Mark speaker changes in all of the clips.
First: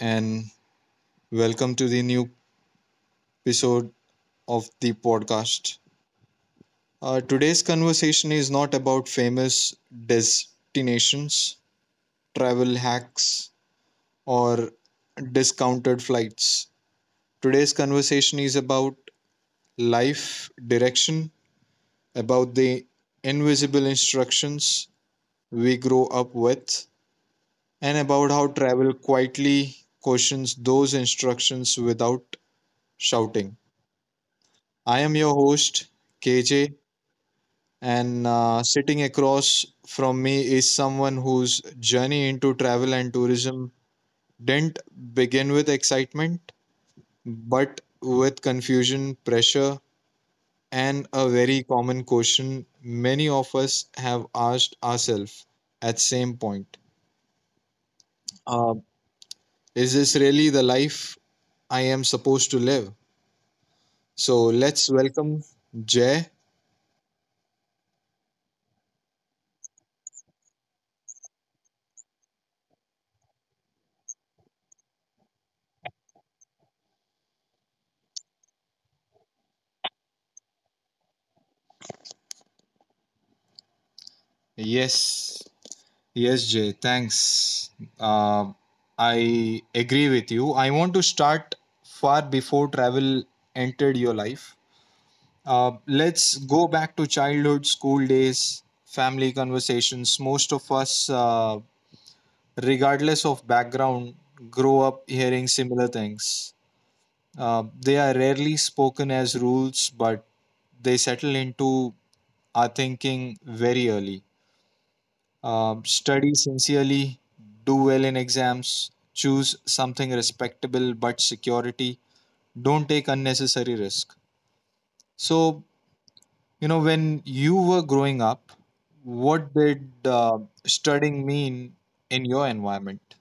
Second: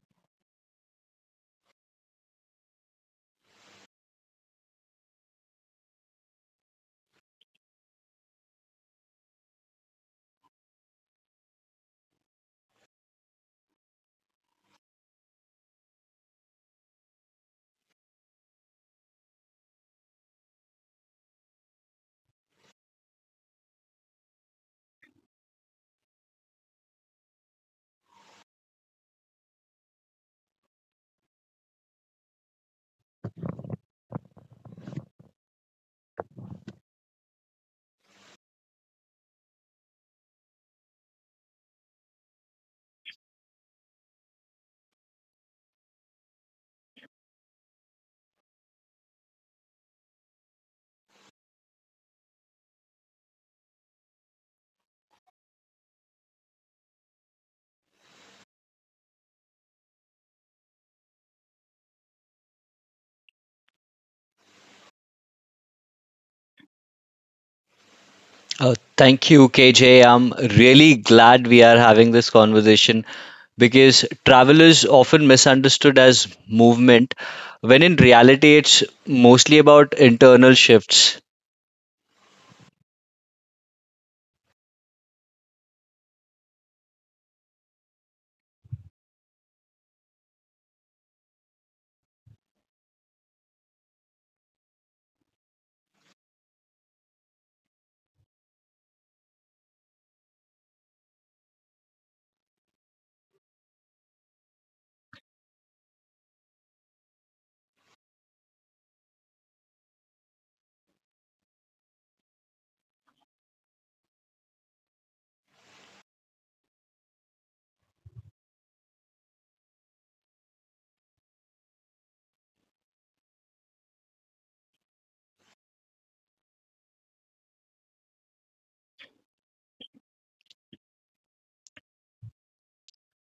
Speaker 1: and welcome to the new episode of the podcast. Today's conversation is not about famous destinations, travel hacks, or discounted flights. Today's conversation is about life direction, about the invisible instructions we grow up with, and about how travel quietly questions those instructions without shouting. I am your host, KJ, and sitting across from me is someone whose journey into travel and tourism didn't begin with excitement, but with confusion, pressure, and a very common question many of us have asked ourselves at same point. Uh, is this really the life I am supposed to live? So let's welcome Jay.
Speaker 2: Thank you, KJ. I'm really glad we are having this conversation because travel is often misunderstood as movement, when in reality, it's mostly about internal shifts.
Speaker 1: Yes. Yes, Jay, thanks. Uh, I agree with you. I want to start far before travel entered your life. Let's go back to childhood, school days, family conversations. Most of us, regardless of background, grow up hearing similar things. They are rarely spoken as rules, but they settle into our thinking very early. Study sincerely, do well in exams, choose something respectable but security, don't take unnecessary risk. So, you know, when you were growing up, what did studying mean in your environment?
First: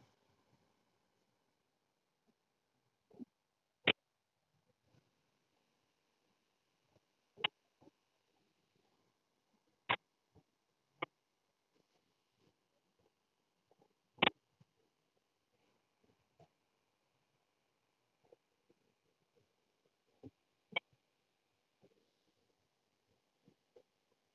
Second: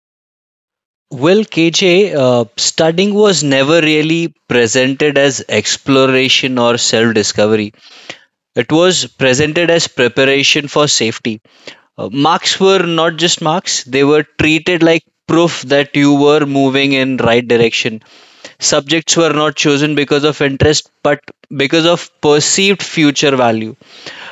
Speaker 2: Well, KJ, studying was never really presented as exploration or self discovery. It was presented as preparation for safety. Marks were not just marks, they were treated like proof that you were moving in right direction. Subjects were not chosen because of interest, but because of perceived future value.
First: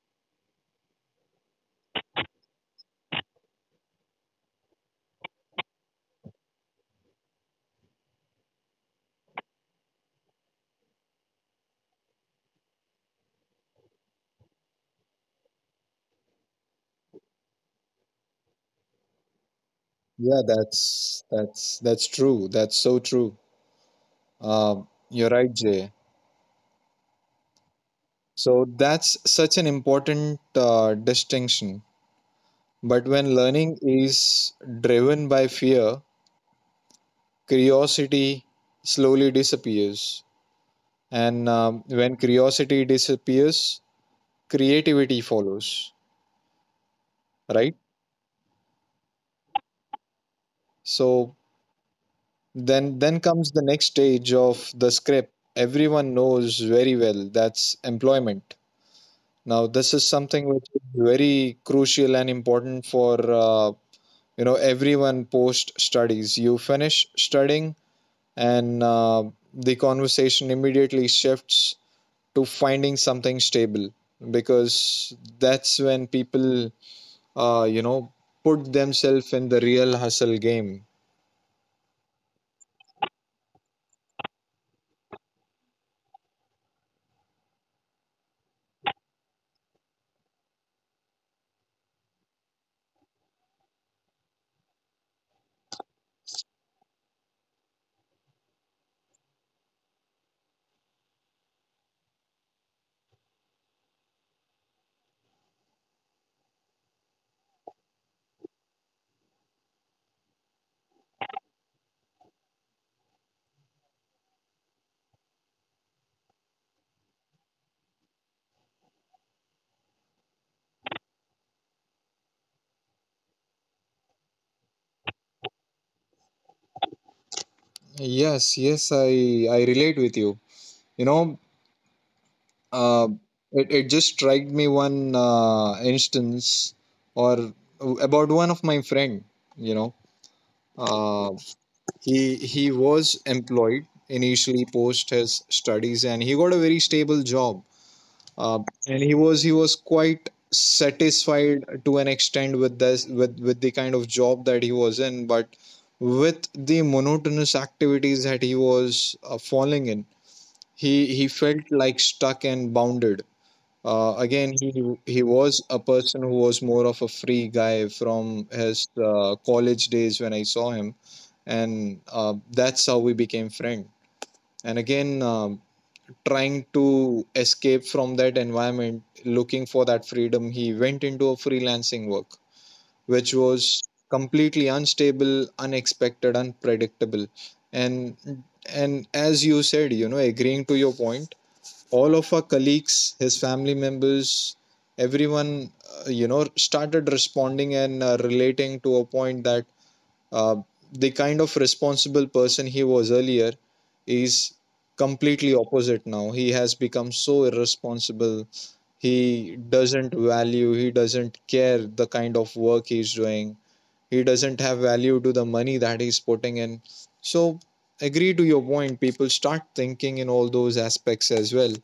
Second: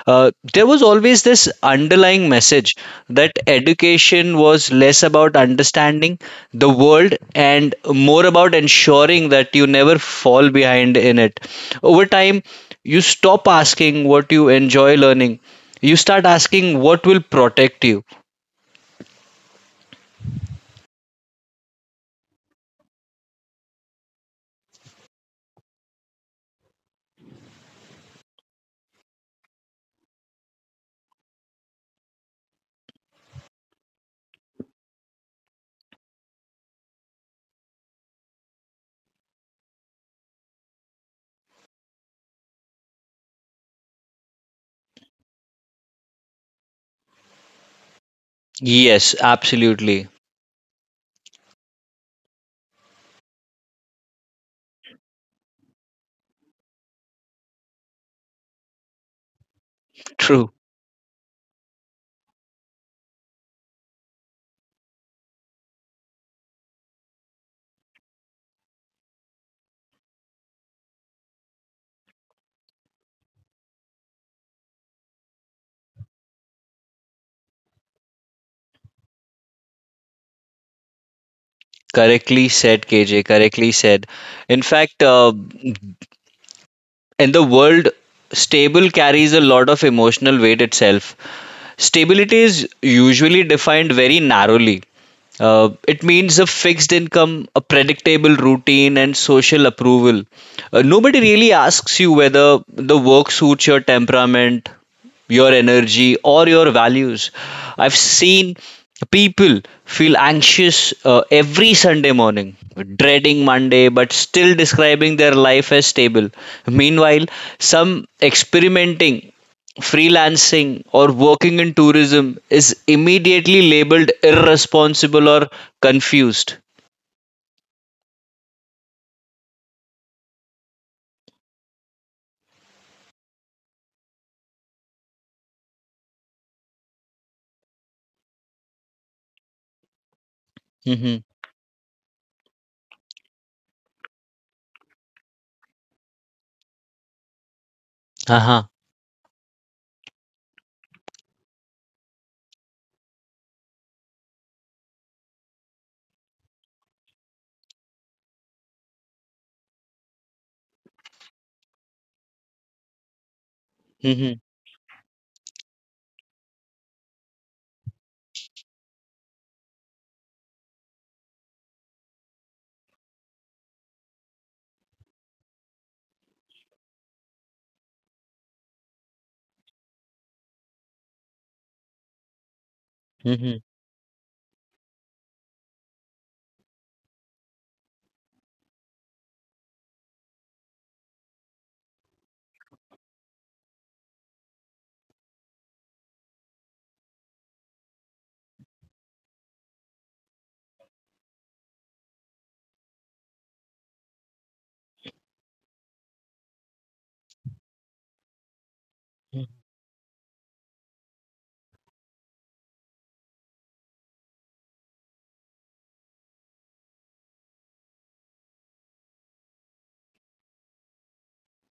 Speaker 2: There was always this underlying message that education was less about understanding the world and more about ensuring that you never fall behind in it. Over time, you stop asking what you enjoy learning, you start asking what will protect you.
Speaker 1: Yeah, that's true. That's so true. You're right, Jay. So that's such an important distinction. But when learning is driven by fear, curiosity slowly disappears. And when curiosity disappears, creativity follows, right?
Speaker 2: Yes, absolutely.
Speaker 1: So then comes the next stage of the script. Everyone knows very well that's employment. Now, this is something
Speaker 2: True.
Speaker 1: which is very crucial and important for you know everyone post studies. You finish studying, and the conversation immediately shifts to finding something stable because that's when people you know put themselves in the real hustle game.
Speaker 2: Correctly said, KJ. Correctly said. In fact, in the world, stable carries a lot of emotional weight itself. Stability is usually defined very narrowly. It means a fixed income, a predictable routine, and social approval. Nobody really asks you whether the work suits your temperament, your energy or your values. I've seen people feel anxious every Sunday morning, dreading Monday, but still describing their life as stable. Meanwhile, some experimenting, freelancing, or working in tourism is immediately labeled irresponsible or confused.
Speaker 1: Yes, yes, I relate with you, you know. Uh, it, it just struck me one instance or about one of my friend, you know.
Speaker 2: Hmm.
Speaker 1: Uh, he he was employed initially post his studies and he got a very stable job, uh,
Speaker 2: Uh-huh.
Speaker 1: and he was quite satisfied to an extent with this with the kind of job that he was in, but with the monotonous activities that he was falling in, he felt like stuck and bounded. uh,
Speaker 2: Hmm.
Speaker 1: again he he was a person who was more of a free guy from his college days when I saw him, and that's how we became friends. And again, trying to escape from that environment, looking for that freedom, he went into a freelancing work, which
Speaker 2: Hmm.
Speaker 1: was completely unstable, unexpected, unpredictable. And as you said, you know, agreeing to your point, all of our colleagues, his family members, everyone, you know, started responding and relating to a point that uh, the kind of responsible person he was earlier is completely opposite now. He has become so irresponsible. He doesn't value, he doesn't care the kind of work he's doing. He doesn't have value to the money that he's putting in. So, agree to your point. People start thinking in all those aspects as well.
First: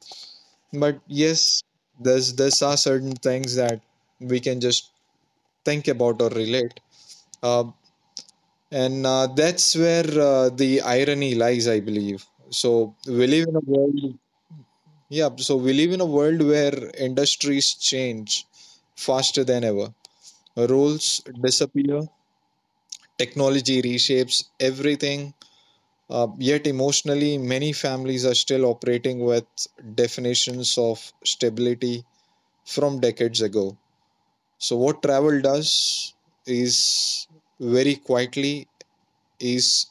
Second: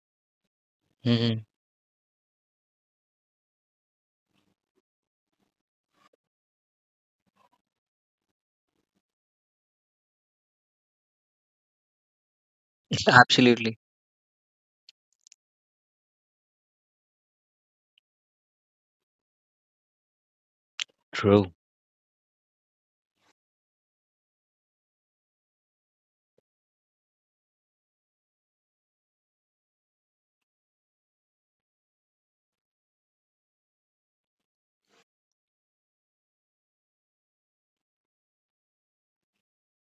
Speaker 1: But
Speaker 2: Hmm.
Speaker 1: yes, there's are certain things that we can just think about or relate. Uh, and that's where the irony lies, I believe. So we live in a
Speaker 2: Absolutely.
Speaker 1: world, yeah, so we live in a world where industries change faster than ever. Roles
Speaker 2: True.
Speaker 1: disappear, technology reshapes everything. Yet emotionally, many families are still operating with definitions of stability from decades ago. So what travel does is very quietly is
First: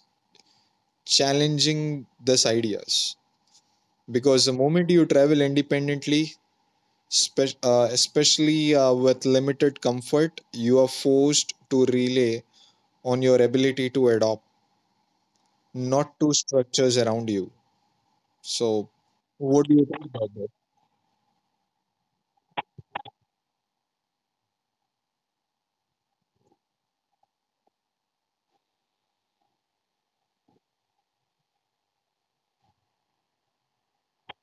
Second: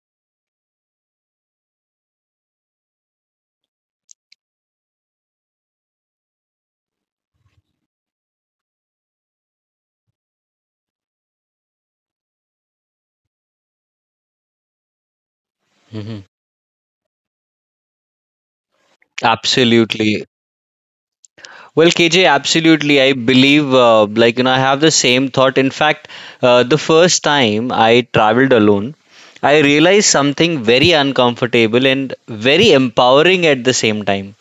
Speaker 1: challenging these ideas, because the moment you travel independently, especially with limited comfort, you are forced to rely on your ability to adopt, not
Speaker 2: Hmm.
Speaker 1: to structures around you. So what do you think
Speaker 2: Absolutely.
Speaker 1: about that?
Speaker 2: Well, KJ, absolutely. I believe, I have the same thought. In fact, the first time I traveled alone, I realized something very uncomfortable and very empowering at the same time.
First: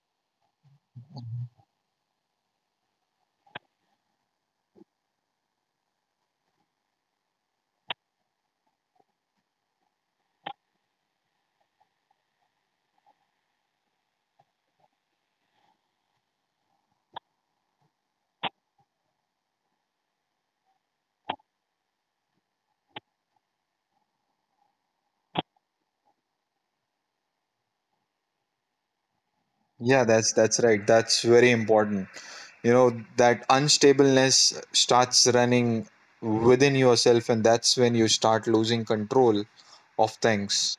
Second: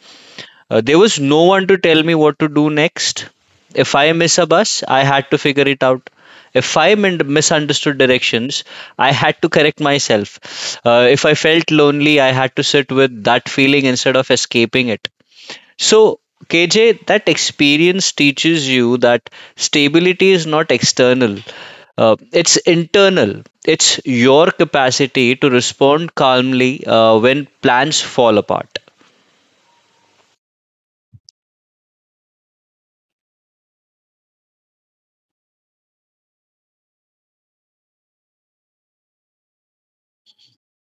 Speaker 2: There was no one to tell me what to do next. If I miss a bus, I had to figure it out. If I misunderstood directions, I had to correct myself. If I felt lonely, I had to sit with that feeling instead of escaping it. So, KJ, that experience teaches you that stability is not external, it's internal. It's your capacity to respond calmly when plans fall apart.
Speaker 1: Yeah, that's right, that's very important. You know, that unstableness starts running within yourself, and that's when you start losing control of things.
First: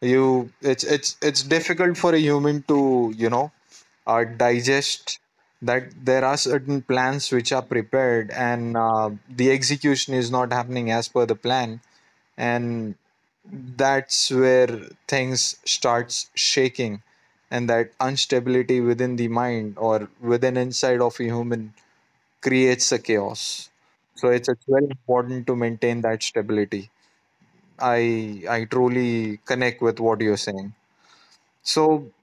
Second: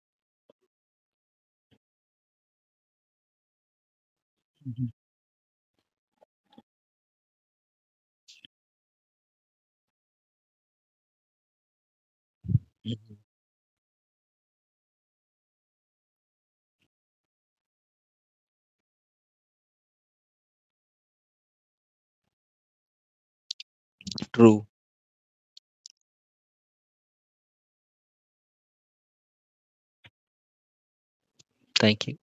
Speaker 1: You, it's difficult for a human to, you know,
Speaker 2: Mhm.
Speaker 1: digest that there are certain plans which are prepared and the execution is not happening as per the plan, and that's where things starts shaking, and that instability within the mind or within inside of a human creates a chaos. So it's
Speaker 2: True.
Speaker 1: very important to maintain that stability. I truly connect with what you're saying.
Speaker 2: Thank
Speaker 1: So
Speaker 2: you.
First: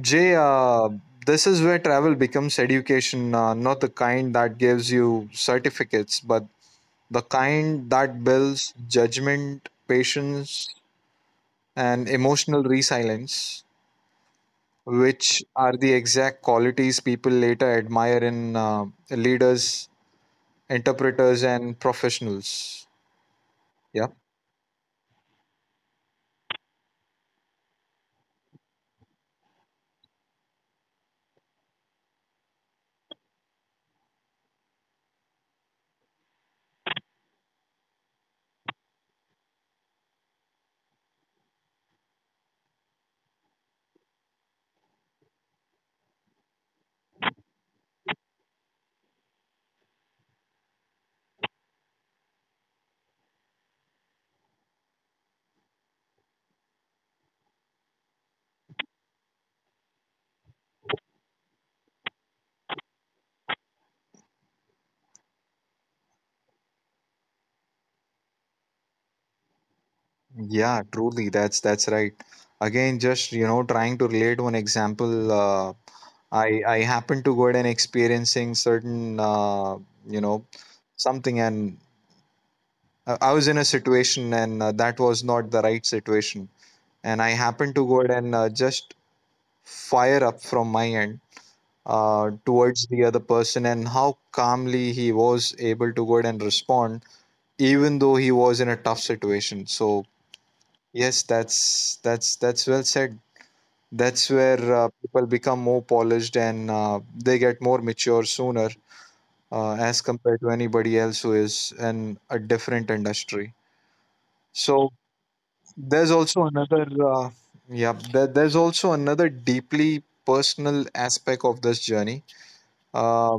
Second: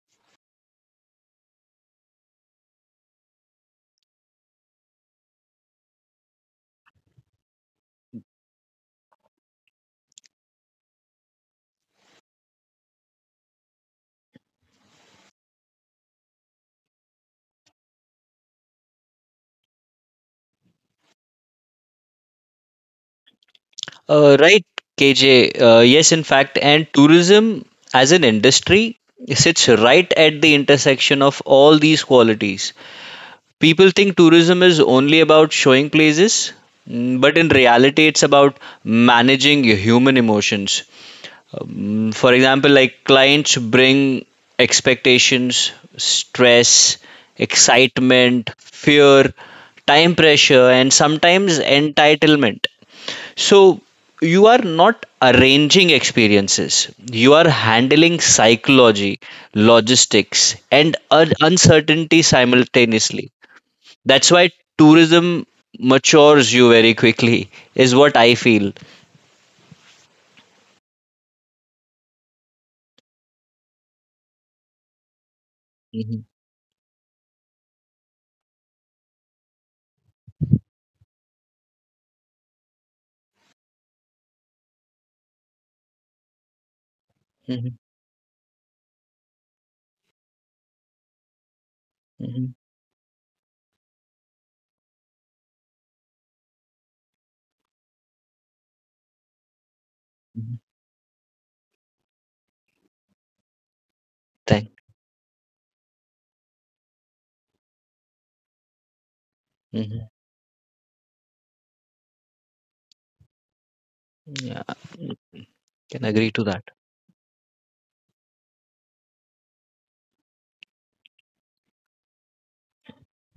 Speaker 1: Jay, this is where travel becomes education, not the kind that gives you certificates, but the kind that builds judgment, patience, and emotional resilience, which are the exact qualities people later admire in leaders, interpreters, and professionals. Yeah.
Speaker 2: Right, KJ. Yes, in fact, and tourism as an industry sits right at the intersection of all these qualities. People think tourism is only about showing places, but in reality, it's about managing your human emotions. For example, like clients bring expectations, stress, excitement, fear, time pressure, and sometimes entitlement. So, you are not arranging experiences, you are handling psychology, logistics, and uncertainty simultaneously. That's why tourism matures you very quickly, is what I feel.
Speaker 1: Yeah, truly, that's right. Again, just you know, trying to relate one example. Uh,
Speaker 2: Hmm.
Speaker 1: I I happened to go and experiencing certain you know something, and I was in a situation, and that was not the right situation, and I happened
Speaker 2: Hmm.
Speaker 1: to go and just fire up from my end
Speaker 2: Hmm.
Speaker 1: towards the other person, and how calmly he was able to go and respond, even though he was in a tough situation. So.
Speaker 2: Hmm.
Speaker 1: Yes, that's well said. That's where
Speaker 2: Thank.
Speaker 1: people become more polished and they get more mature sooner as
Speaker 2: Hmm.
Speaker 1: compared to anybody else who is in a different industry.
Speaker 2: Yeah,
Speaker 1: So
Speaker 2: can
Speaker 1: there's
Speaker 2: agree to
Speaker 1: also
Speaker 2: that.
Speaker 1: another yeah there, there's also another deeply personal aspect of this journey uh,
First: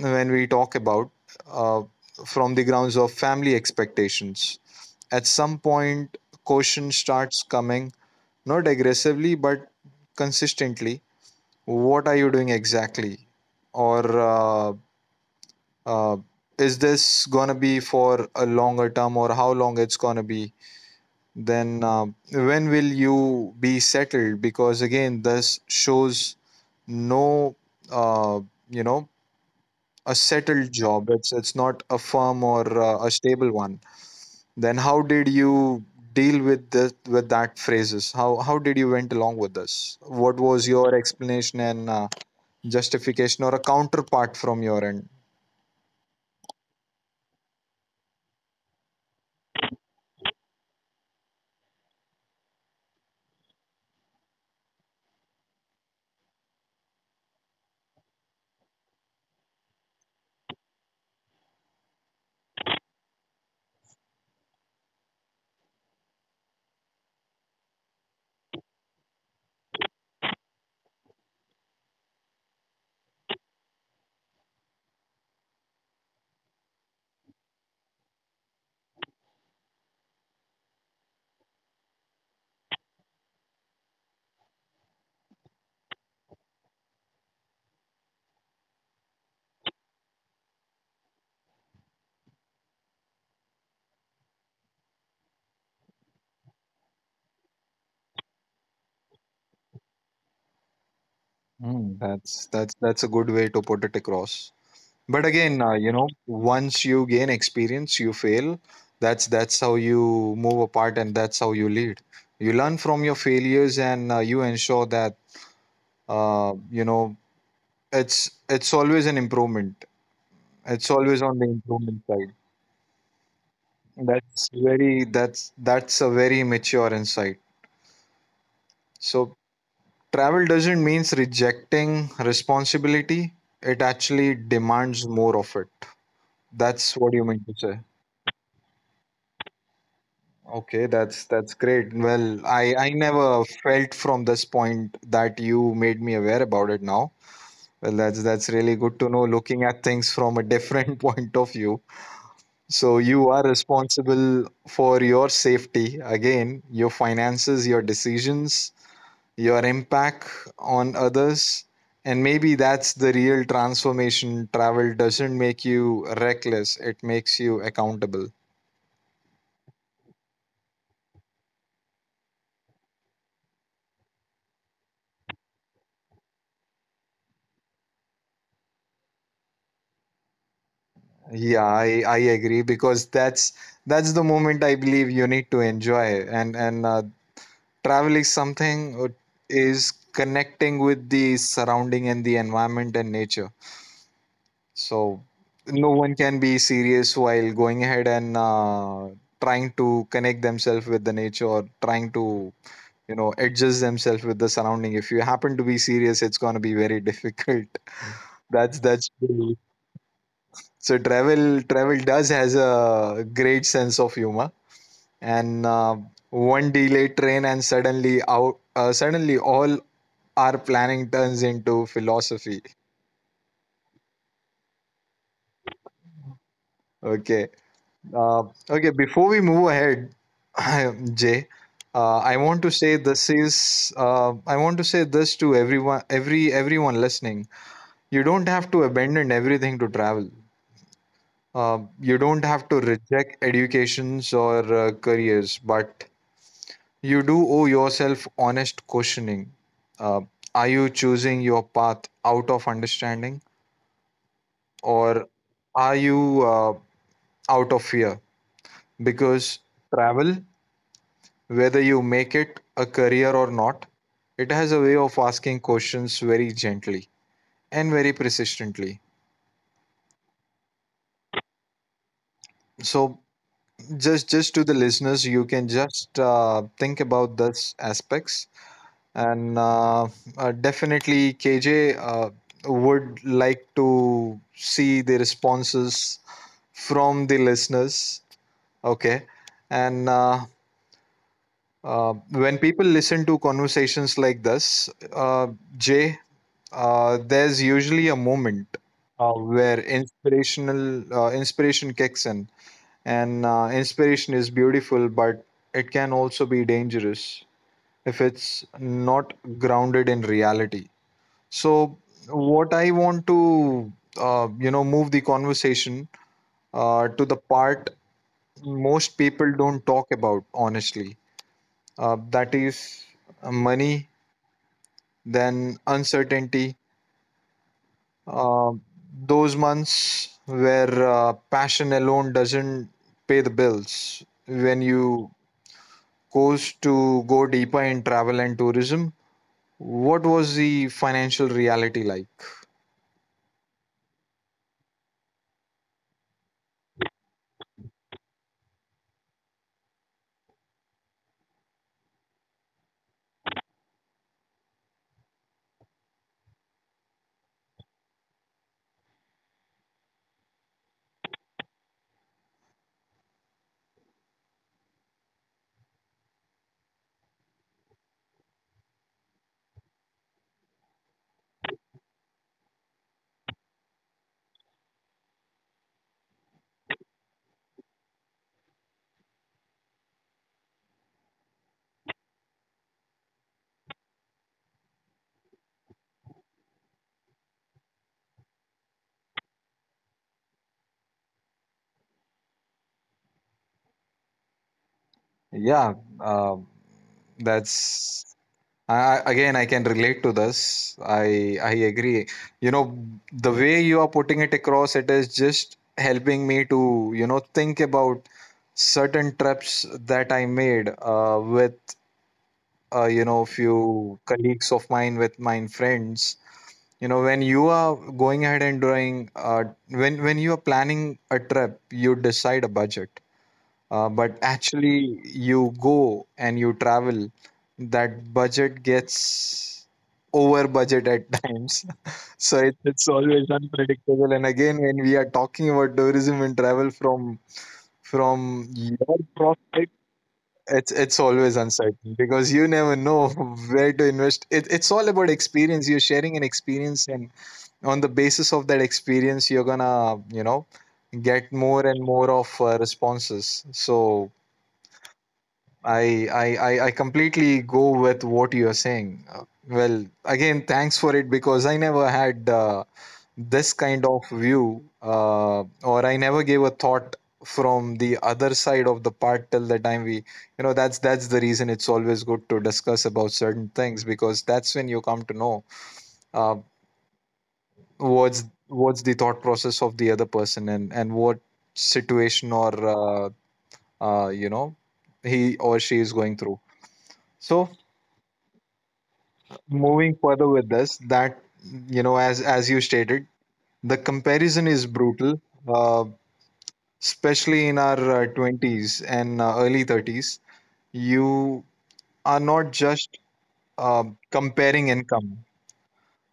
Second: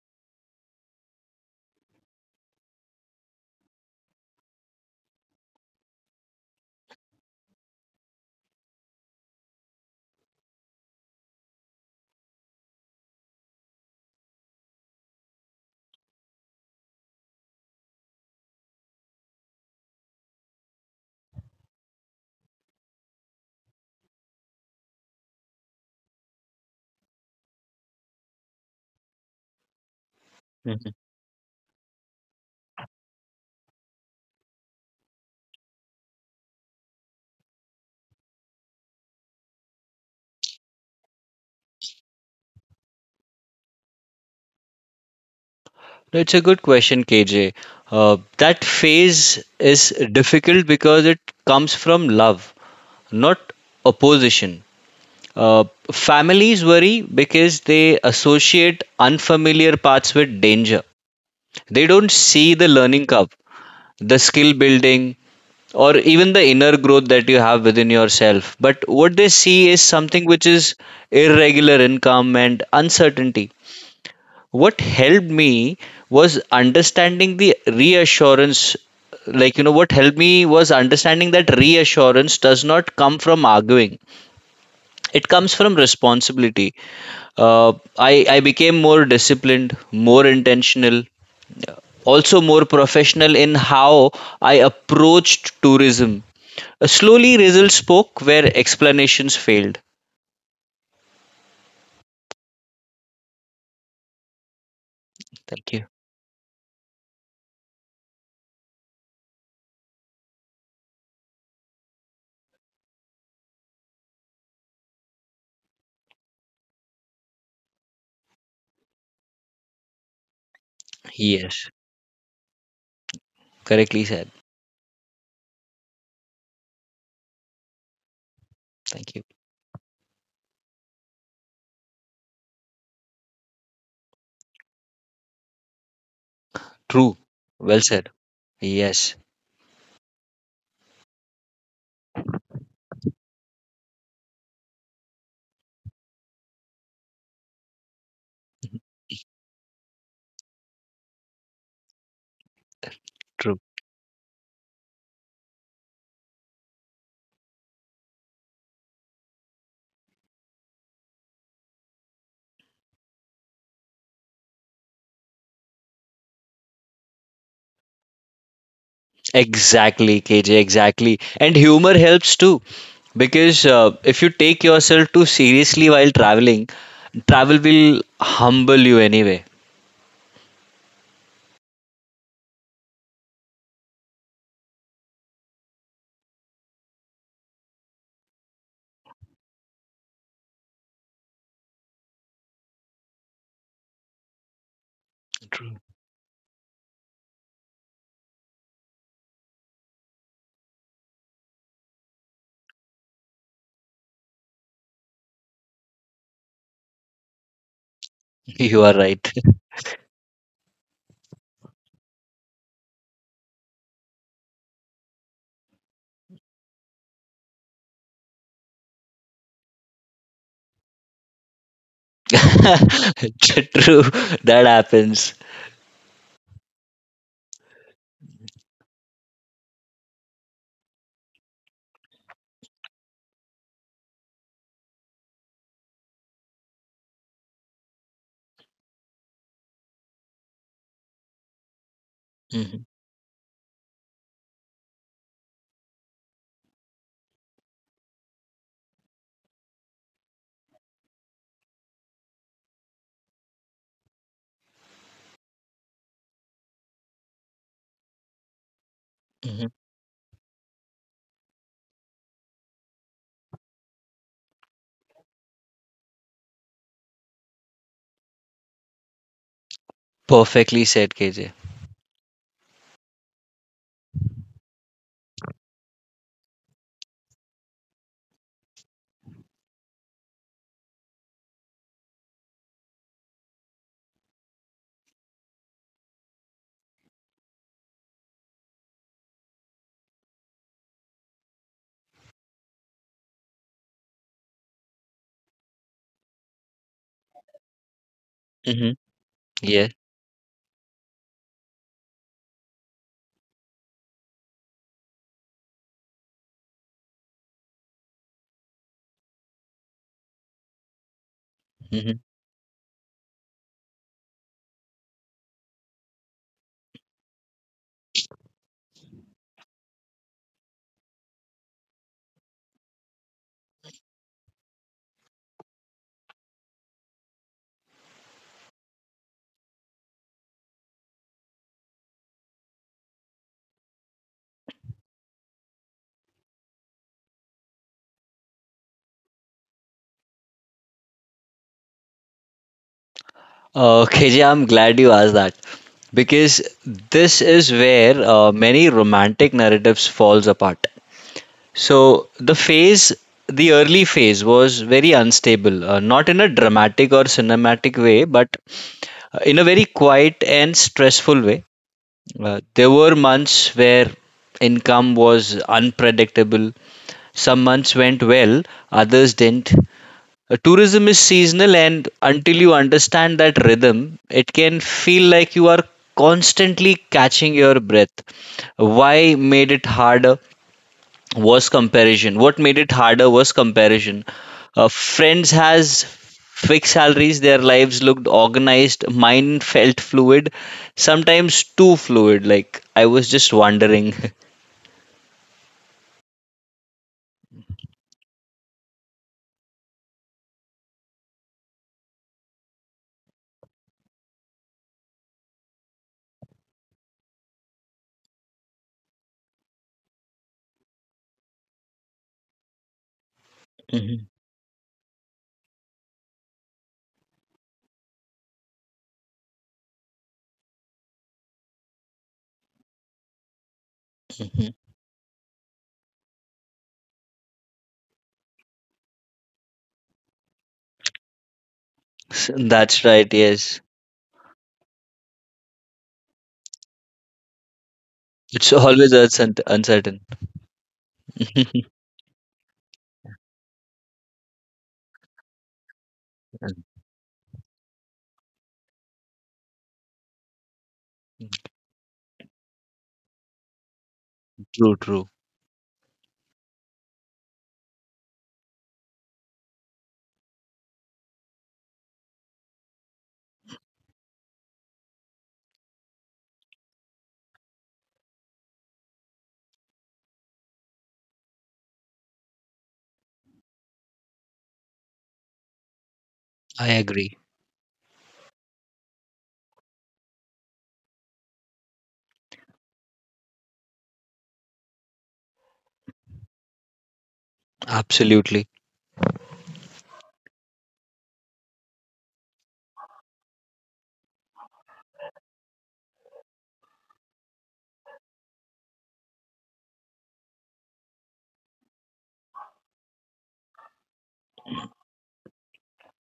Speaker 1: when we talk about uh, from the grounds of family expectations. At some point, caution starts coming, not aggressively but consistently. What are you doing exactly, or uh, is this gonna be for a longer term, or how long it's gonna be? Then when will you be settled? Because again this shows no, uh, you know, a settled
Speaker 2: Hmm.
Speaker 1: job, it's not a firm or a stable one. Then how did you deal with this, with that phrases? How did you went along with this? What was your explanation and justification or a counterpart from your end?
Speaker 2: It's a good question, KJ. That phase is difficult because it comes from love, not opposition. Uh, Families worry because they associate unfamiliar paths with danger. They don't see the learning curve, the skill building, or even the inner growth that you have within yourself. But what they see is something which is irregular income and uncertainty. What helped me was understanding the reassurance. What helped me was understanding that reassurance does not come from arguing, it comes from responsibility. I became more disciplined, more intentional, also more professional in how I approached tourism. Slowly, results spoke where explanations failed.
Speaker 1: Mm, that's a good way to put it across. But again,
Speaker 2: Thank you.
Speaker 1: you know, once you gain experience, you fail. That's how you move apart, and that's how you lead. You learn from your failures, and you ensure that you know, it's always an improvement. It's always on the
Speaker 2: Yes,
Speaker 1: improvement side.
Speaker 2: correctly said.
Speaker 1: That's very, that's a very mature insight.
Speaker 2: Thank you.
Speaker 1: So travel doesn't mean rejecting responsibility, it actually demands more of it. That's what
Speaker 2: True.
Speaker 1: you mean to
Speaker 2: Well
Speaker 1: say.
Speaker 2: said. Yes,
Speaker 1: Okay, that's great. Well, I never felt from this point that you made me aware about it now. Well, that's really good to know, looking at things from a different point of view. So you are
Speaker 2: true.
Speaker 1: responsible for your safety, again, your finances, your decisions, your impact on others, and maybe that's the real transformation. Travel doesn't make you reckless, it makes you accountable.
Speaker 2: Exactly, KJ, exactly. And humor helps too, because if you take yourself too seriously while traveling, travel will humble you anyway.
Speaker 1: Yeah, I agree, because that's the moment I believe you need to enjoy. And travel is something, is connecting with the surrounding and the environment and nature. So no one can be serious while going ahead and trying to connect themselves with the nature, or trying to, you know, adjust themselves with the surrounding. If you happen to be serious, it's going to be very difficult. that's
Speaker 2: You are
Speaker 1: that's
Speaker 2: right.
Speaker 1: true. So travel does has a great sense of humor, and one delayed train and suddenly out suddenly all our planning turns into philosophy.
Speaker 2: True, that happens.
Speaker 1: Okay. Uh, okay before we move ahead, Jay, uh, i want to say this is I want to say this to everyone, everyone listening. You don't have to abandon everything to travel. You don't have to
Speaker 2: Hmm.
Speaker 1: reject educations or careers, but you do owe yourself honest questioning. Uh, are you choosing your path out of understanding, or are you out of fear? Because
Speaker 2: Hmm.
Speaker 1: travel, whether you make it a career or not, it has a way of asking questions very gently and very persistently.
Speaker 2: Perfectly said, KJ.
Speaker 1: So just to the listeners, you can just think about this aspects. And Definitely KJ would like to see the responses from the listeners. Okay. And when people listen to conversations like this, Jay, there's usually a moment
Speaker 2: Hmm.
Speaker 1: uh, where
Speaker 2: Yeah.
Speaker 1: inspirational uh, inspiration kicks in. And inspiration is beautiful, but it can also be dangerous if it's not grounded in reality. So,
Speaker 2: Mhm.
Speaker 1: what I want to, you know, move the conversation to the part most people don't talk about, honestly. That is money, then uncertainty. Uh, those months where passion alone doesn't pay the bills. When you goes to go deeper in travel and tourism, what was the financial reality like?
Speaker 2: KJ, I'm glad you asked that because this is where many romantic narratives falls apart. So the early phase was very unstable, not in a dramatic or cinematic way, but in a very quiet and stressful way. There were months where income was unpredictable. Some months went well, others didn't. Tourism is seasonal and until you understand that rhythm it can feel like you are constantly catching your breath. Why made it harder was comparison What made it harder was comparison. Friends has fixed salaries, their lives looked organized, mine felt fluid, sometimes too fluid, like I was just wondering.
Speaker 1: Yeah, uh, that's again, I can relate to this. I agree. You know, the way you are putting it across, it is just helping me to think about certain trips that I made with few
Speaker 2: Mhm.
Speaker 1: colleagues of mine with my friends. You know, when you are going ahead and doing when you are planning a trip, you decide a budget, but
Speaker 2: Mhm.
Speaker 1: actually you go and you travel, that budget gets over budget at times.
Speaker 2: S-
Speaker 1: So it,
Speaker 2: that's
Speaker 1: it's
Speaker 2: right,
Speaker 1: always
Speaker 2: yes.
Speaker 1: unpredictable, and again, when we are talking about tourism and travel from
Speaker 2: It's always
Speaker 1: your
Speaker 2: uncertain.
Speaker 1: prospect, it's always uncertain because you never know where to invest it's all about experience, you're sharing an experience, and on the basis of that experience, you're gonna get more and more of responses. So
Speaker 2: True, true.
Speaker 1: I completely go with what you're saying. Well, again, thanks for it, because I never had this kind of view, or I never gave a thought from the other side of the part till the time we that's the reason it's always good to discuss about certain things, because that's when you come to know uh,
Speaker 2: I agree.
Speaker 1: what's the thought process of the other person, and what situation or uh, you know he or she is going through. So
Speaker 2: Absolutely.
Speaker 1: moving further with this, that you know as you stated, the comparison is brutal, uh, especially in our 20s and early 30s. You are not just uh, comparing income,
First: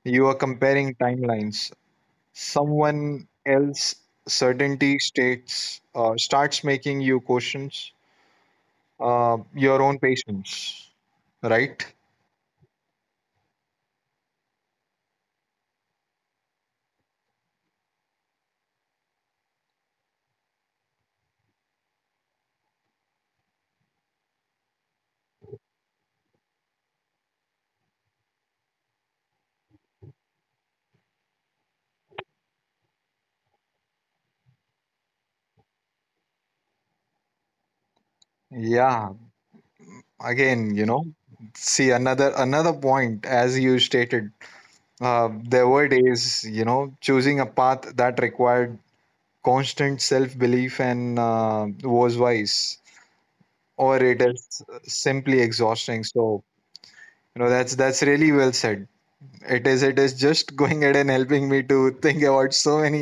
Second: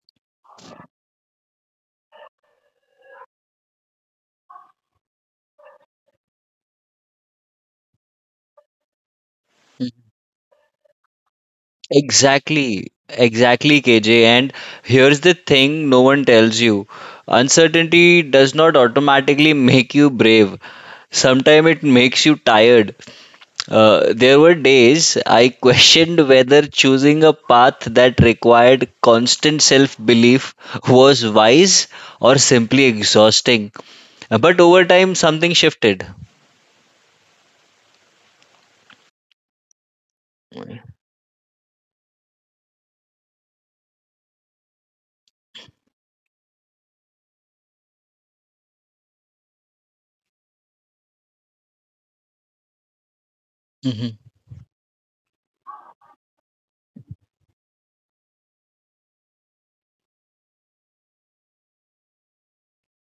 Speaker 1: you are comparing timelines. Someone else certainty states starts making you questions your
Speaker 2: Mm.
Speaker 1: own patience, right?
Speaker 2: Exactly. Exactly, KJ. And here's the thing no one tells you, uncertainty does not automatically make you brave. Sometimes it makes you tired. There were days I questioned whether choosing a path that required constant self belief was wise or simply exhausting. But over time, something shifted.
Speaker 1: Yeah, again, see another point, as you stated, there were days, you know, choosing a path that required constant self belief and was wise or
Speaker 2: Mhm.
Speaker 1: it is simply exhausting. So, you know, that's really well said. It is, it is just going ahead and helping me to think about so many,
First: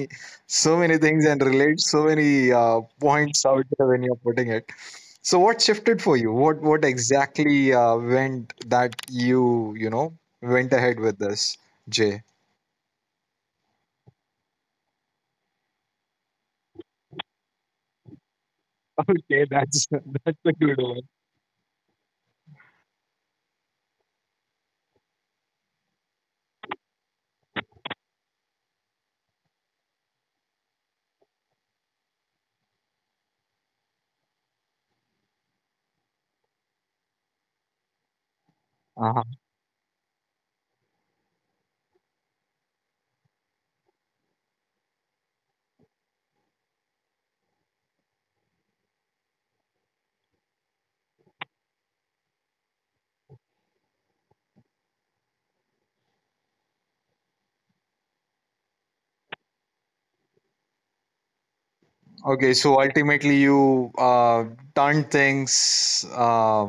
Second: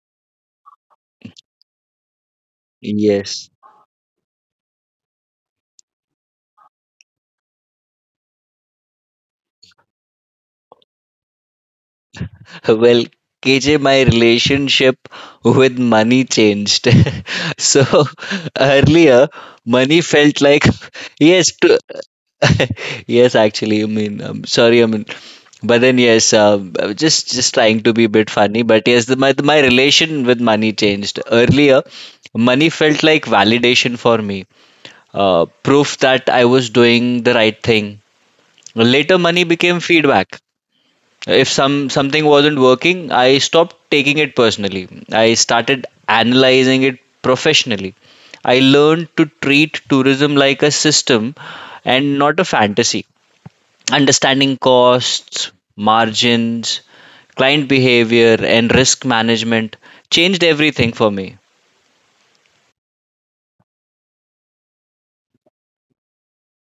Speaker 1: so many things and relate so many points
Speaker 2: Yes.
Speaker 1: out there when you're putting it. So what shifted for you? What exactly went that you know went ahead with this, Jay?
Speaker 2: Well, KJ, my relationship with money changed. So earlier,
Speaker 1: Okay, that's
Speaker 2: money
Speaker 1: that's
Speaker 2: felt
Speaker 1: a
Speaker 2: like
Speaker 1: good one.
Speaker 2: yes, to, yes. Actually, I mean, sorry, I mean, but then Yes, I was just trying to be a bit funny. But yes, my relation with money changed. Earlier, money felt like validation for me, proof that I was doing the right thing. Later,
Speaker 1: Uh-huh.
Speaker 2: money became feedback. If something wasn't working, I stopped taking it personally, I started analyzing it professionally. I learned to treat tourism like a system and not a fantasy. Understanding costs, margins, client behavior and risk management changed everything for me.
Speaker 1: Okay, so ultimately you turned things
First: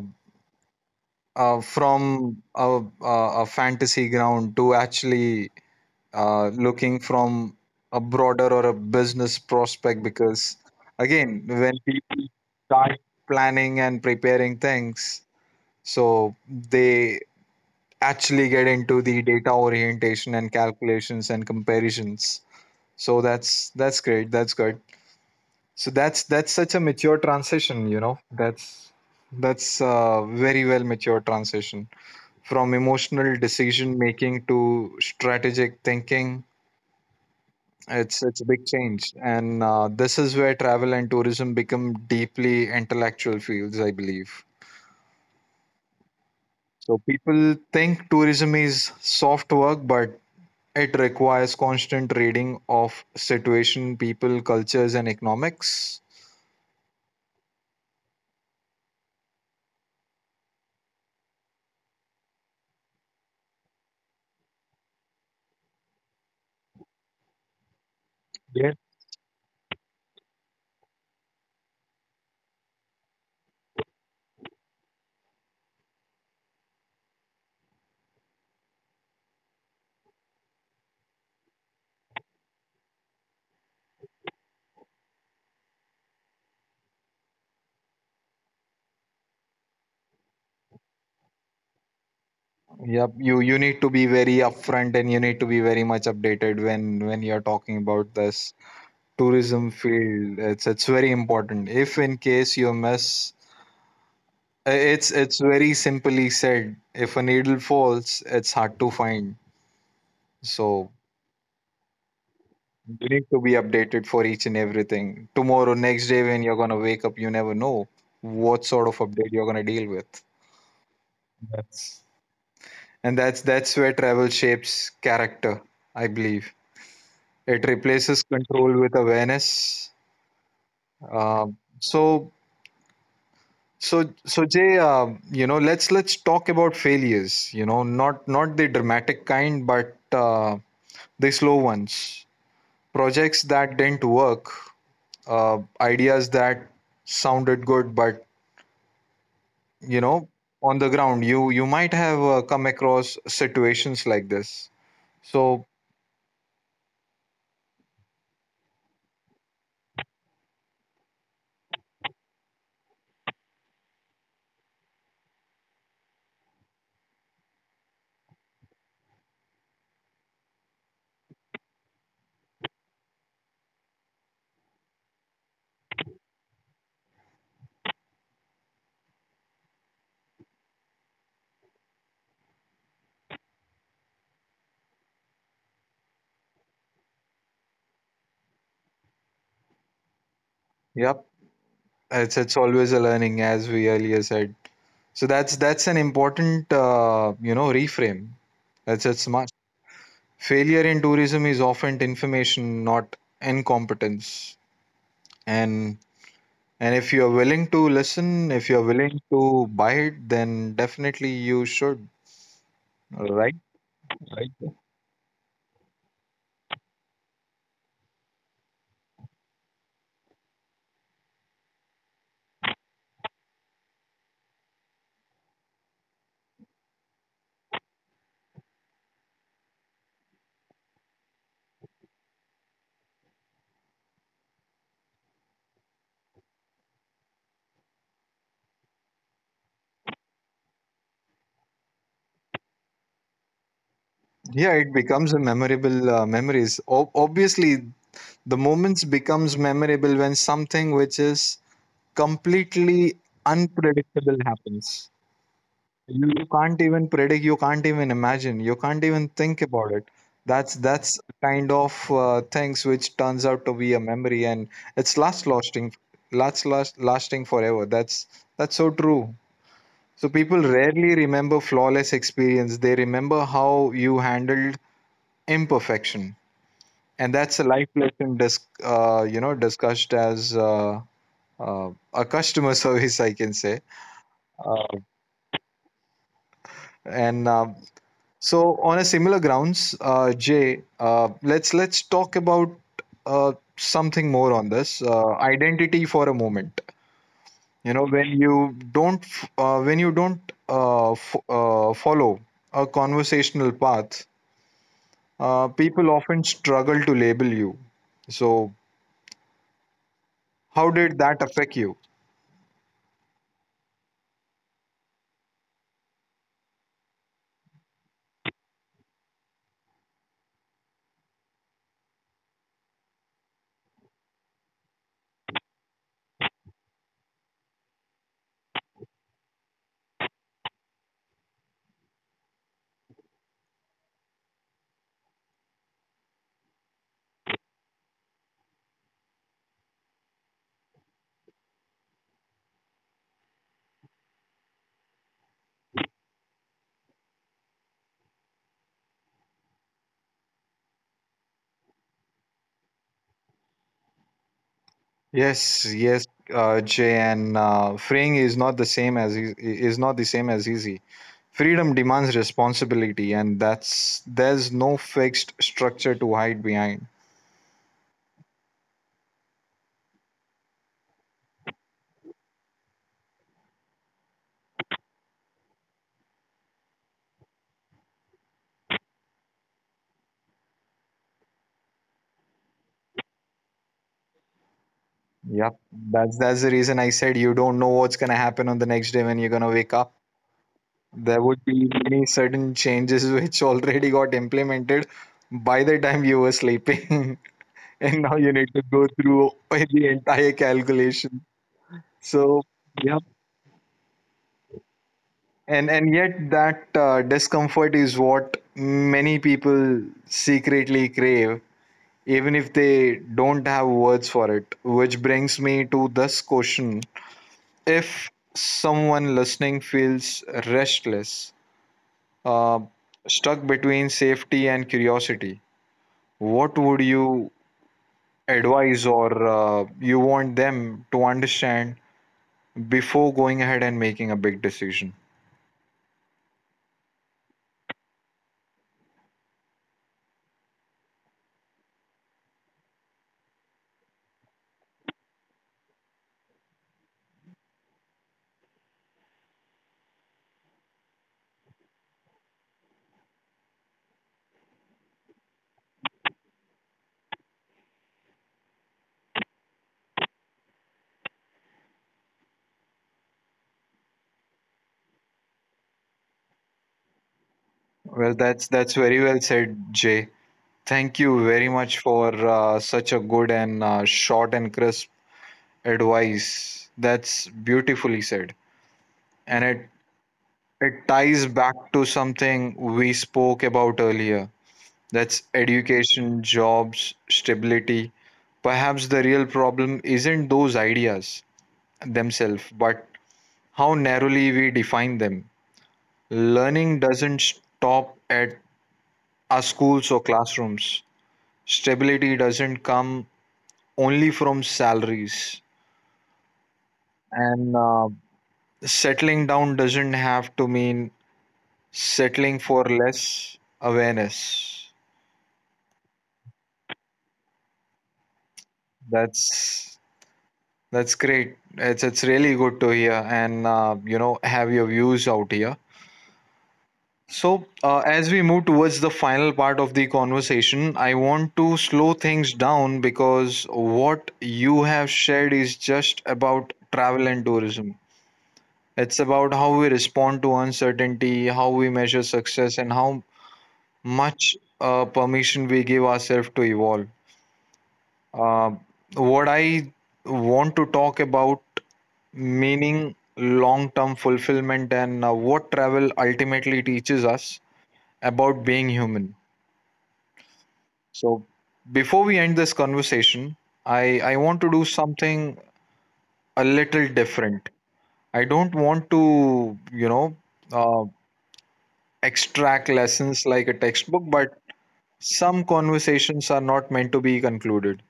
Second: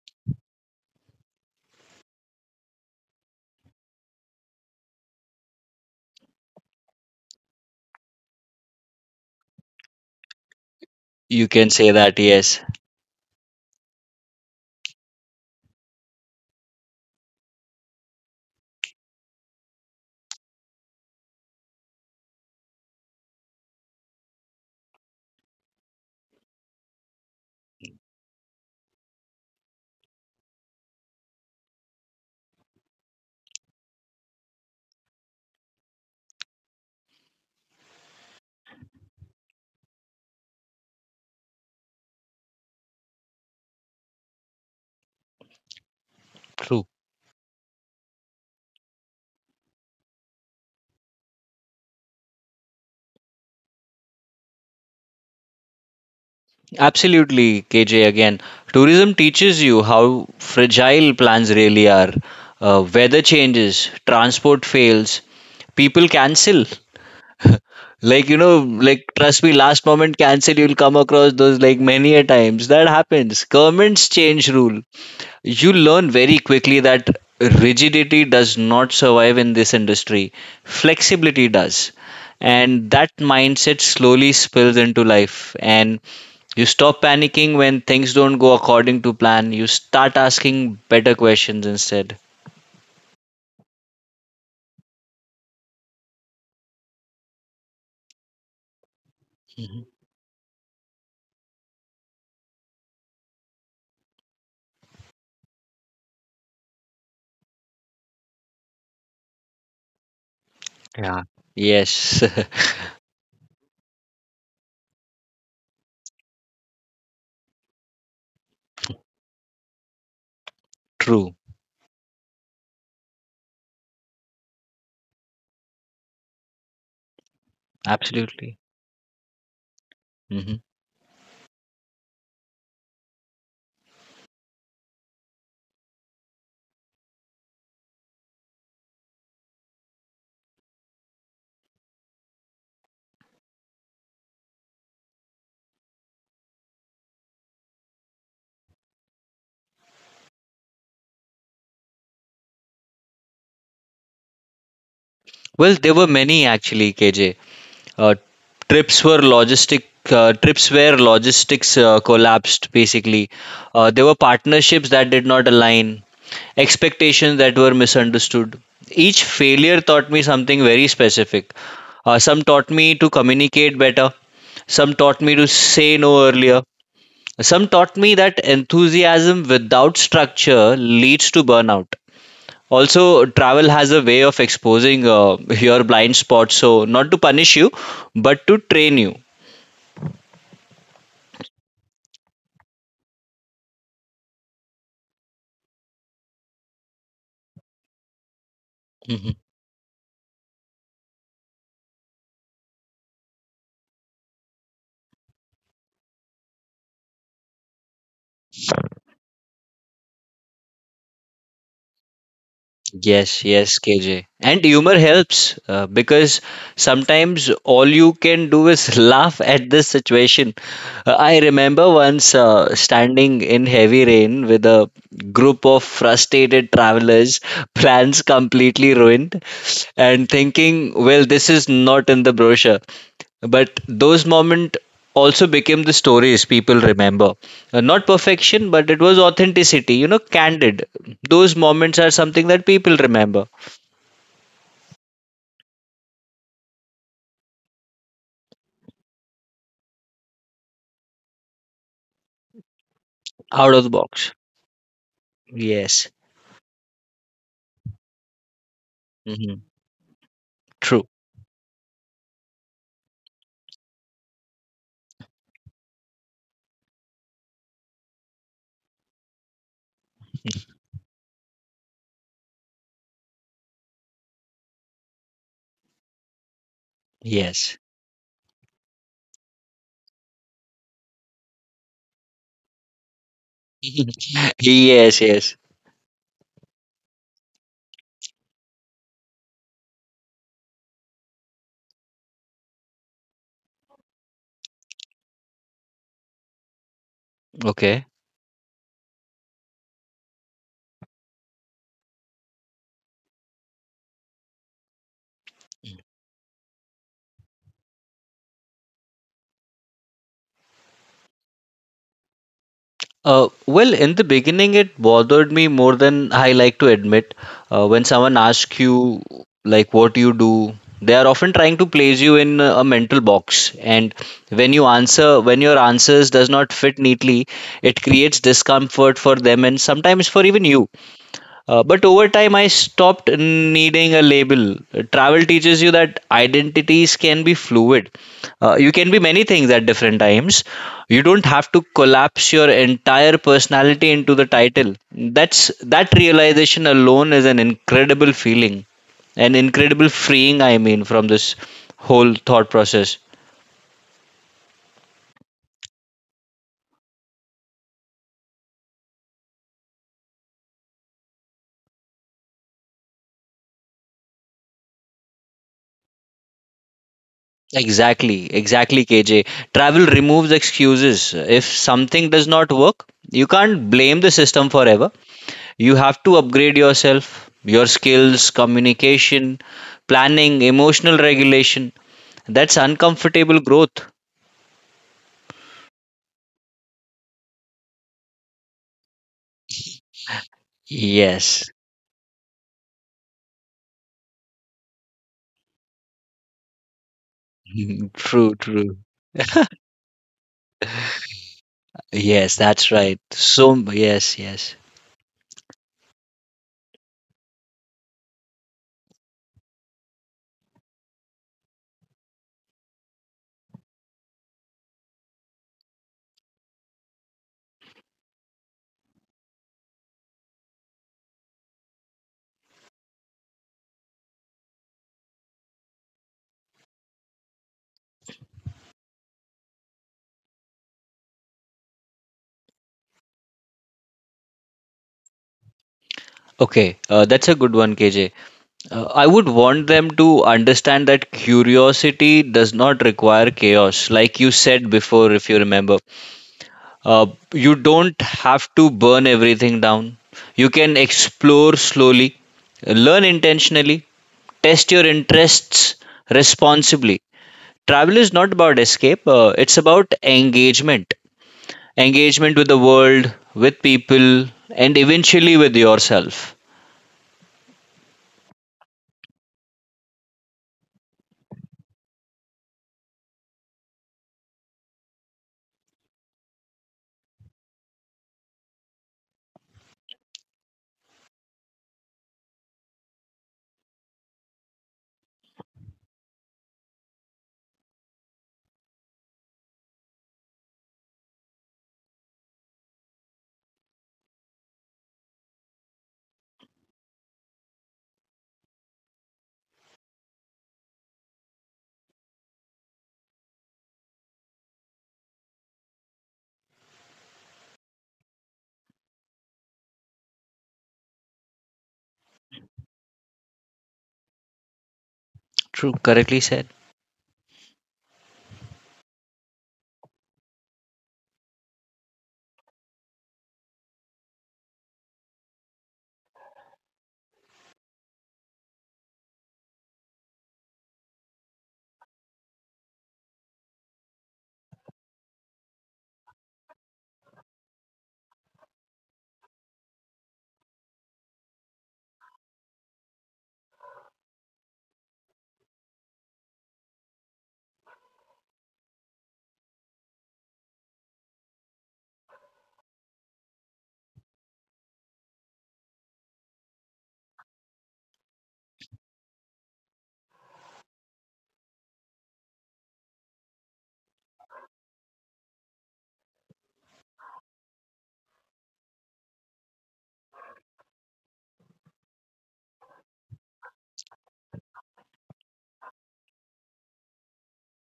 Speaker 1: uh, from a, a, a fantasy ground to actually looking from a broader or a business prospect. Because again,
Speaker 2: You can
Speaker 1: when
Speaker 2: say that,
Speaker 1: people
Speaker 2: yes.
Speaker 1: start planning and preparing things, so they actually get into the data orientation and calculations and comparisons. So that's great, that's good. So that's such a mature transition, you know, that's a very well mature transition from emotional decision making to strategic thinking. It's a big change, and this is where travel and tourism become deeply intellectual fields, I believe.
Speaker 2: True.
Speaker 1: So people think tourism is soft work, but it requires constant reading of situation, people, cultures, and economics.
Speaker 2: Absolutely, KJ. Again, tourism teaches you how fragile plans really are. Weather changes, transport fails, people cancel.
Speaker 1: Yeah.
Speaker 2: Trust me, last moment cancel, you'll come across those like many a times. That happens. Governments change rule. You learn very quickly that rigidity does not survive in this industry, flexibility does. And that mindset slowly spills into life. And you stop panicking when things don't go according to plan. You start asking better questions instead.
Speaker 1: Yep. You need to be very upfront, and you need to be very much updated when you're talking about this tourism
Speaker 2: Mhm.
Speaker 1: field. It's very important. If in case you miss it's very simply said. If a needle falls, it's hard to find. So
Speaker 2: Yeah. Yes,
Speaker 1: you need to be updated for each and everything. Tomorrow, next day, when you're gonna wake up, you never know what sort of update you're gonna deal with.
Speaker 2: true.
Speaker 1: That's, and that's where travel shapes character, I believe. It replaces
Speaker 2: Absolutely.
Speaker 1: control with awareness.
Speaker 2: Hmm.
Speaker 1: Um so So, so Jay, let's talk about failures. You know, not, not the dramatic kind, but the slow ones. Projects that didn't work, ideas that sounded good, but you know, on the ground, you might have come across situations like this. So,
Speaker 2: Well, there were many actually, KJ. uh, trips were logistic uh, trips where logistics collapsed basically. There were partnerships that did not align, expectations that were misunderstood. Each failure taught me something very specific. Some taught me to communicate better, some taught me to say no earlier, some taught me that enthusiasm without structure leads to burnout. Also travel has a way of exposing your blind spots, so not to punish you but to train
Speaker 1: yep, it's always a learning, as we earlier said. So that's an important reframe. That's it's
Speaker 2: you.
Speaker 1: smart. Failure in tourism is often information, not incompetence. And if you're willing to listen, if you're willing to buy it, then definitely you should.
Speaker 2: Yes,
Speaker 1: Right?
Speaker 2: yes, KJ. And humor helps because sometimes all you can do is laugh at this situation. I remember once standing in heavy rain with a group of frustrated travelers, plans completely ruined, and thinking, well, this is not in the brochure. But those moments also became the stories people remember. Not perfection, but it was authenticity, you know, candid. Those moments are something that people remember.
Speaker 1: Yeah, it becomes a memorable memories. O- obviously, the moments becomes memorable when something which is completely
Speaker 2: Out of the box.
Speaker 1: unpredictable happens.
Speaker 2: Yes.
Speaker 1: You can't even predict, you can't even imagine, you can't even
Speaker 2: Hmm.
Speaker 1: think about it. that's
Speaker 2: True.
Speaker 1: that's kind of things which turns out to be a memory, and it's last lasting, last lasting forever. That's so true. So people rarely remember flawless experience, they remember how you handled imperfection. And that's a
Speaker 2: Yes.
Speaker 1: life lesson discussed as a customer service, I can say. Uh,
Speaker 2: Yes, yes.
Speaker 1: and So on a similar grounds, Jay, let's talk about something more on this identity for a moment. You
Speaker 2: Okay.
Speaker 1: know, when you don't when you don't follow a conversational path, people often struggle to label you. So how did that affect you?
Speaker 2: Well, in the beginning, it bothered me more than I like to admit. When someone asks you, like, what you do, they are often trying to place you in a mental box. And when you answer, when your answers does not fit neatly, it creates discomfort for them and sometimes for even you. But over time, I stopped needing a label. Travel teaches you that identities can be fluid. You can be many things at different times. You don't have to collapse your entire personality into the title. That's that realization alone is an incredible feeling, an incredible freeing. I mean, from this whole thought process.
Speaker 1: Yes, yes, Jay, and freeing is not the same as is not the same as easy. Freedom demands responsibility, and that's there's no fixed structure to hide behind.
Speaker 2: Exactly, exactly, KJ. Travel removes excuses. If something does not work, you can't blame the system forever. You have to upgrade yourself, your skills, communication, planning, emotional regulation. That's uncomfortable growth.
Speaker 1: Yep, that's the reason I said you don't know what's gonna happen on the next day when you're gonna wake up. There would
Speaker 2: Yes.
Speaker 1: be many certain changes which already got implemented by the time you were sleeping, and now you
Speaker 2: True,
Speaker 1: need to
Speaker 2: true.
Speaker 1: go through the entire calculation.
Speaker 2: Yes,
Speaker 1: So.
Speaker 2: that's
Speaker 1: Yeah,
Speaker 2: right. So, yes, yes.
Speaker 1: and yet that discomfort is what many people secretly crave, even if they don't have words for it, which brings me to this question. If someone listening feels restless, uh, stuck between safety and curiosity, what would you advise, or you want them to understand before going ahead and making a big decision?
Speaker 2: Okay, that's a good one, KJ. I would want them to understand that curiosity does not require chaos, like you said before, if you remember. Uh, you don't have to burn everything down. You can explore slowly, learn intentionally, test your interests responsibly. Travel is not about escape, it's about engagement. Engagement with the world, with people, and eventually with yourself.
Speaker 1: Well, that's very well said, Jay. Thank you very much for such a good and short and crisp advice. That's beautifully said. And it ties back to something we spoke about earlier. That's education, jobs, stability. Perhaps the real problem isn't those ideas themselves, but how narrowly we define them. Learning doesn't stop at our schools or classrooms. Stability doesn't come only from salaries, and settling down doesn't have to mean settling for less awareness.
Speaker 2: True, correctly said.
Speaker 1: That's that's great, it's really good to hear and have your views out here. So as we move towards the final part of the conversation, I want to slow things down, because what you have shared is just about travel and tourism. It's about how we respond to uncertainty, how we measure success, and how much permission we give ourselves to evolve. Uh, what I want to talk about meaning, long term fulfillment, and what travel ultimately teaches us about being human. So, before we end this conversation, I want to do something a little different. I don't want to, uh, extract lessons like a textbook, but some conversations are not meant to be concluded.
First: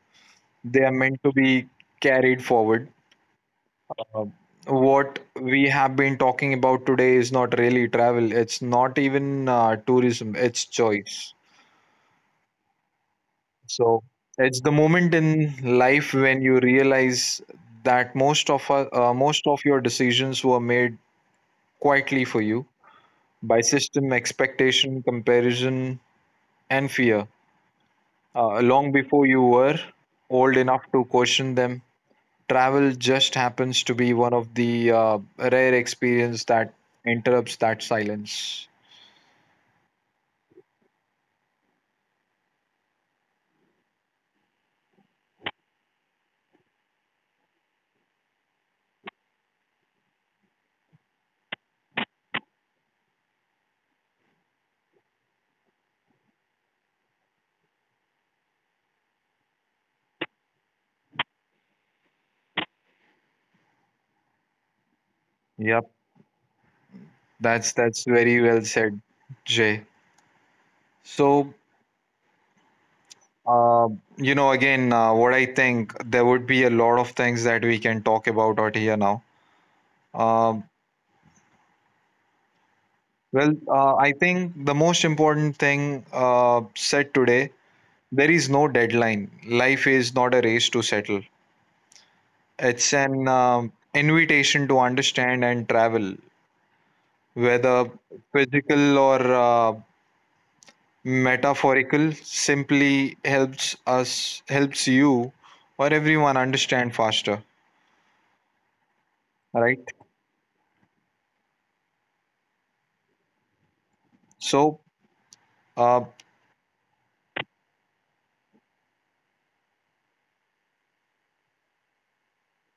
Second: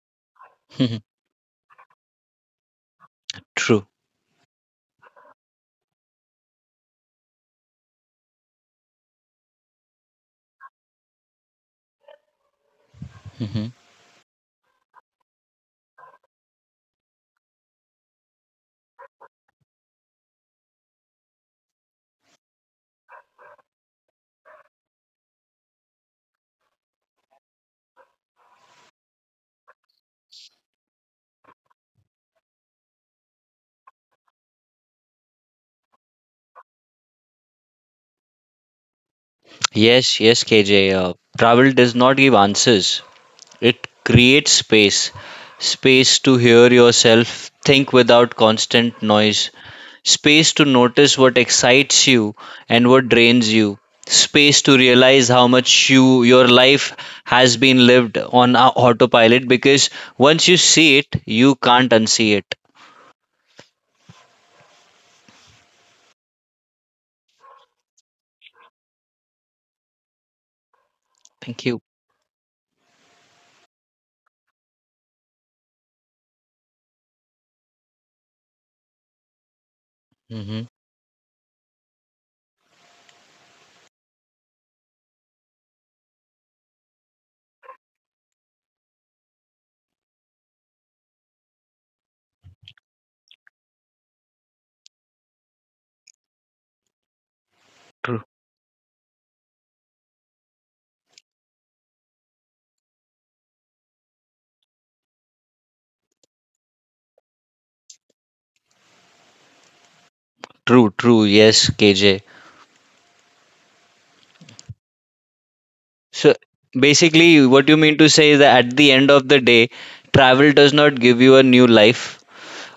Speaker 1: They are meant to be carried forward.
Speaker 2: True.
Speaker 1: Uh, what we have been talking about today is not really travel, it's not even tourism, it's choice.
Speaker 2: Hmm.
Speaker 1: So, it's the moment in life when you realize that most of your decisions were made quietly for you by system expectation comparison and fear. Long before you were old enough to question them, travel just happens to be one of the rare experience that interrupts that silence.
Speaker 2: Yes, yes, KJ. Travel does not give answers, it creates space, space to hear yourself, think without constant noise, space to notice what excites you and what drains you, space to realize how much your life has been lived on autopilot, because once you see it, you can't unsee it.
Speaker 1: Yep, that's very well said, Jay. So,
Speaker 2: Thank you.
Speaker 1: uh, what I think, there would be a lot of things that we can talk about out here now.
Speaker 2: Hmm.
Speaker 1: Um well, I think the most important thing said today, there is no deadline. Life is not a race to settle. It's an invitation to understand, and travel, whether
Speaker 2: True,
Speaker 1: physical or metaphorical, simply helps us, helps you or everyone understand faster, right?
Speaker 2: true, true. Yes, KJ.
Speaker 1: So, uh,
Speaker 2: So basically, what you mean to say is that at the end of the day, travel does not give you a new life.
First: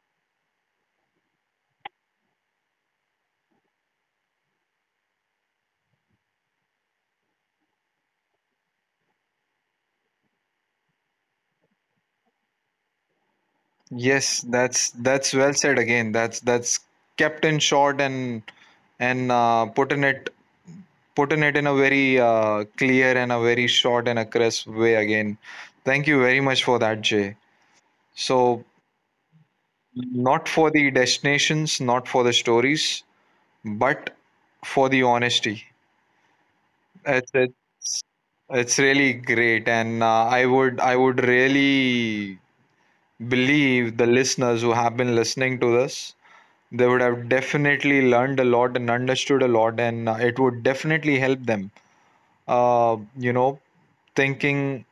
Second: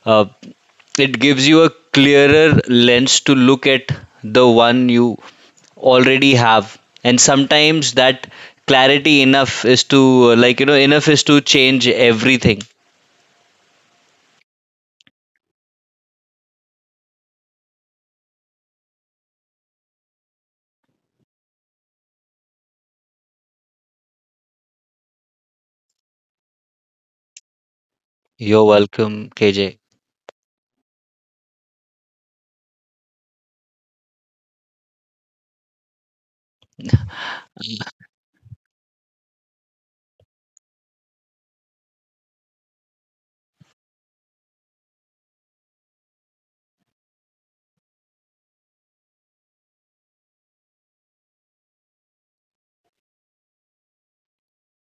Speaker 2: Uh, It gives you a clearer lens to look at the one you already have. And sometimes that clarity enough is to, enough is to change everything.
Speaker 1: yes, that's well said again. That's kept in short and put in it, in a very clear and a very short and a crisp way again. Thank you very much for that, Jay. So,
Speaker 2: You're welcome, KJ.
Speaker 1: not for the destinations, not for the stories, but for the honesty. It's it's, it's really great, and I would, I would really believe the listeners who have been listening to this, they would have definitely learned a lot and understood a lot, and it would definitely help them. Uh, you know, thinking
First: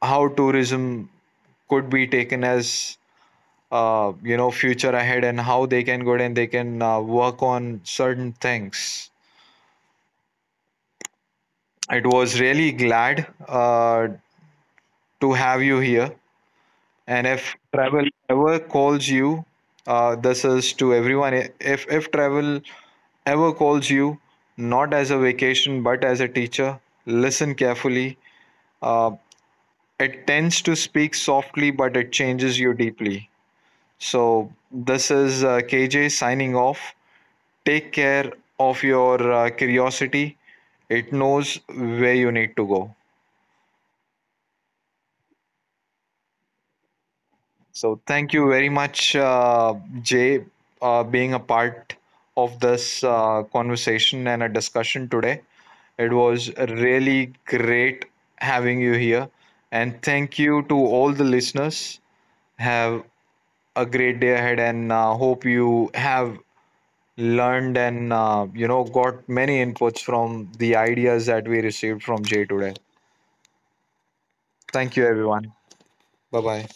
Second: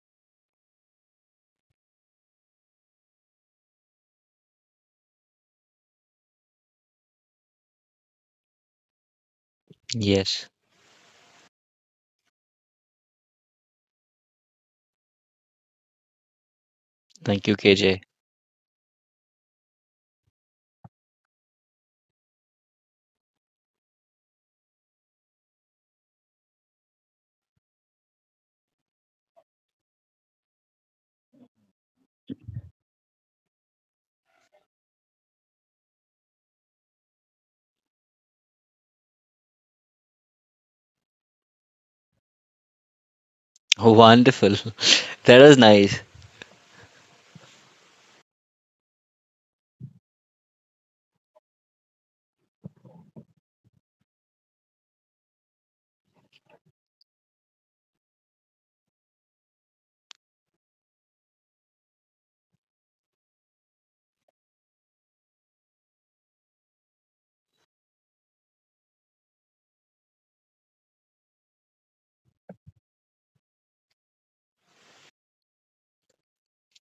Speaker 1: how tourism could be taken as future ahead and how they can go and they can work on certain things.
Speaker 2: Yes.
Speaker 1: It was really glad to have you here. And if
Speaker 2: Thank you, KJ.
Speaker 1: travel ever calls you, this is to everyone, if travel ever calls you, not as a vacation but as a teacher, listen carefully. uh, it tends to speak softly, but it changes you deeply. So, this is KJ signing off. Take care of your curiosity. It knows where you need to go.
Speaker 2: Wonderful. That was nice.
Speaker 1: So thank you very much, Jay, being a part of this conversation and a discussion today. It was really great having you here. And thank you to all the listeners. Have a great day ahead, and hope you have learned and got many inputs from the ideas that we received from Jay today. Thank you, everyone. Bye bye.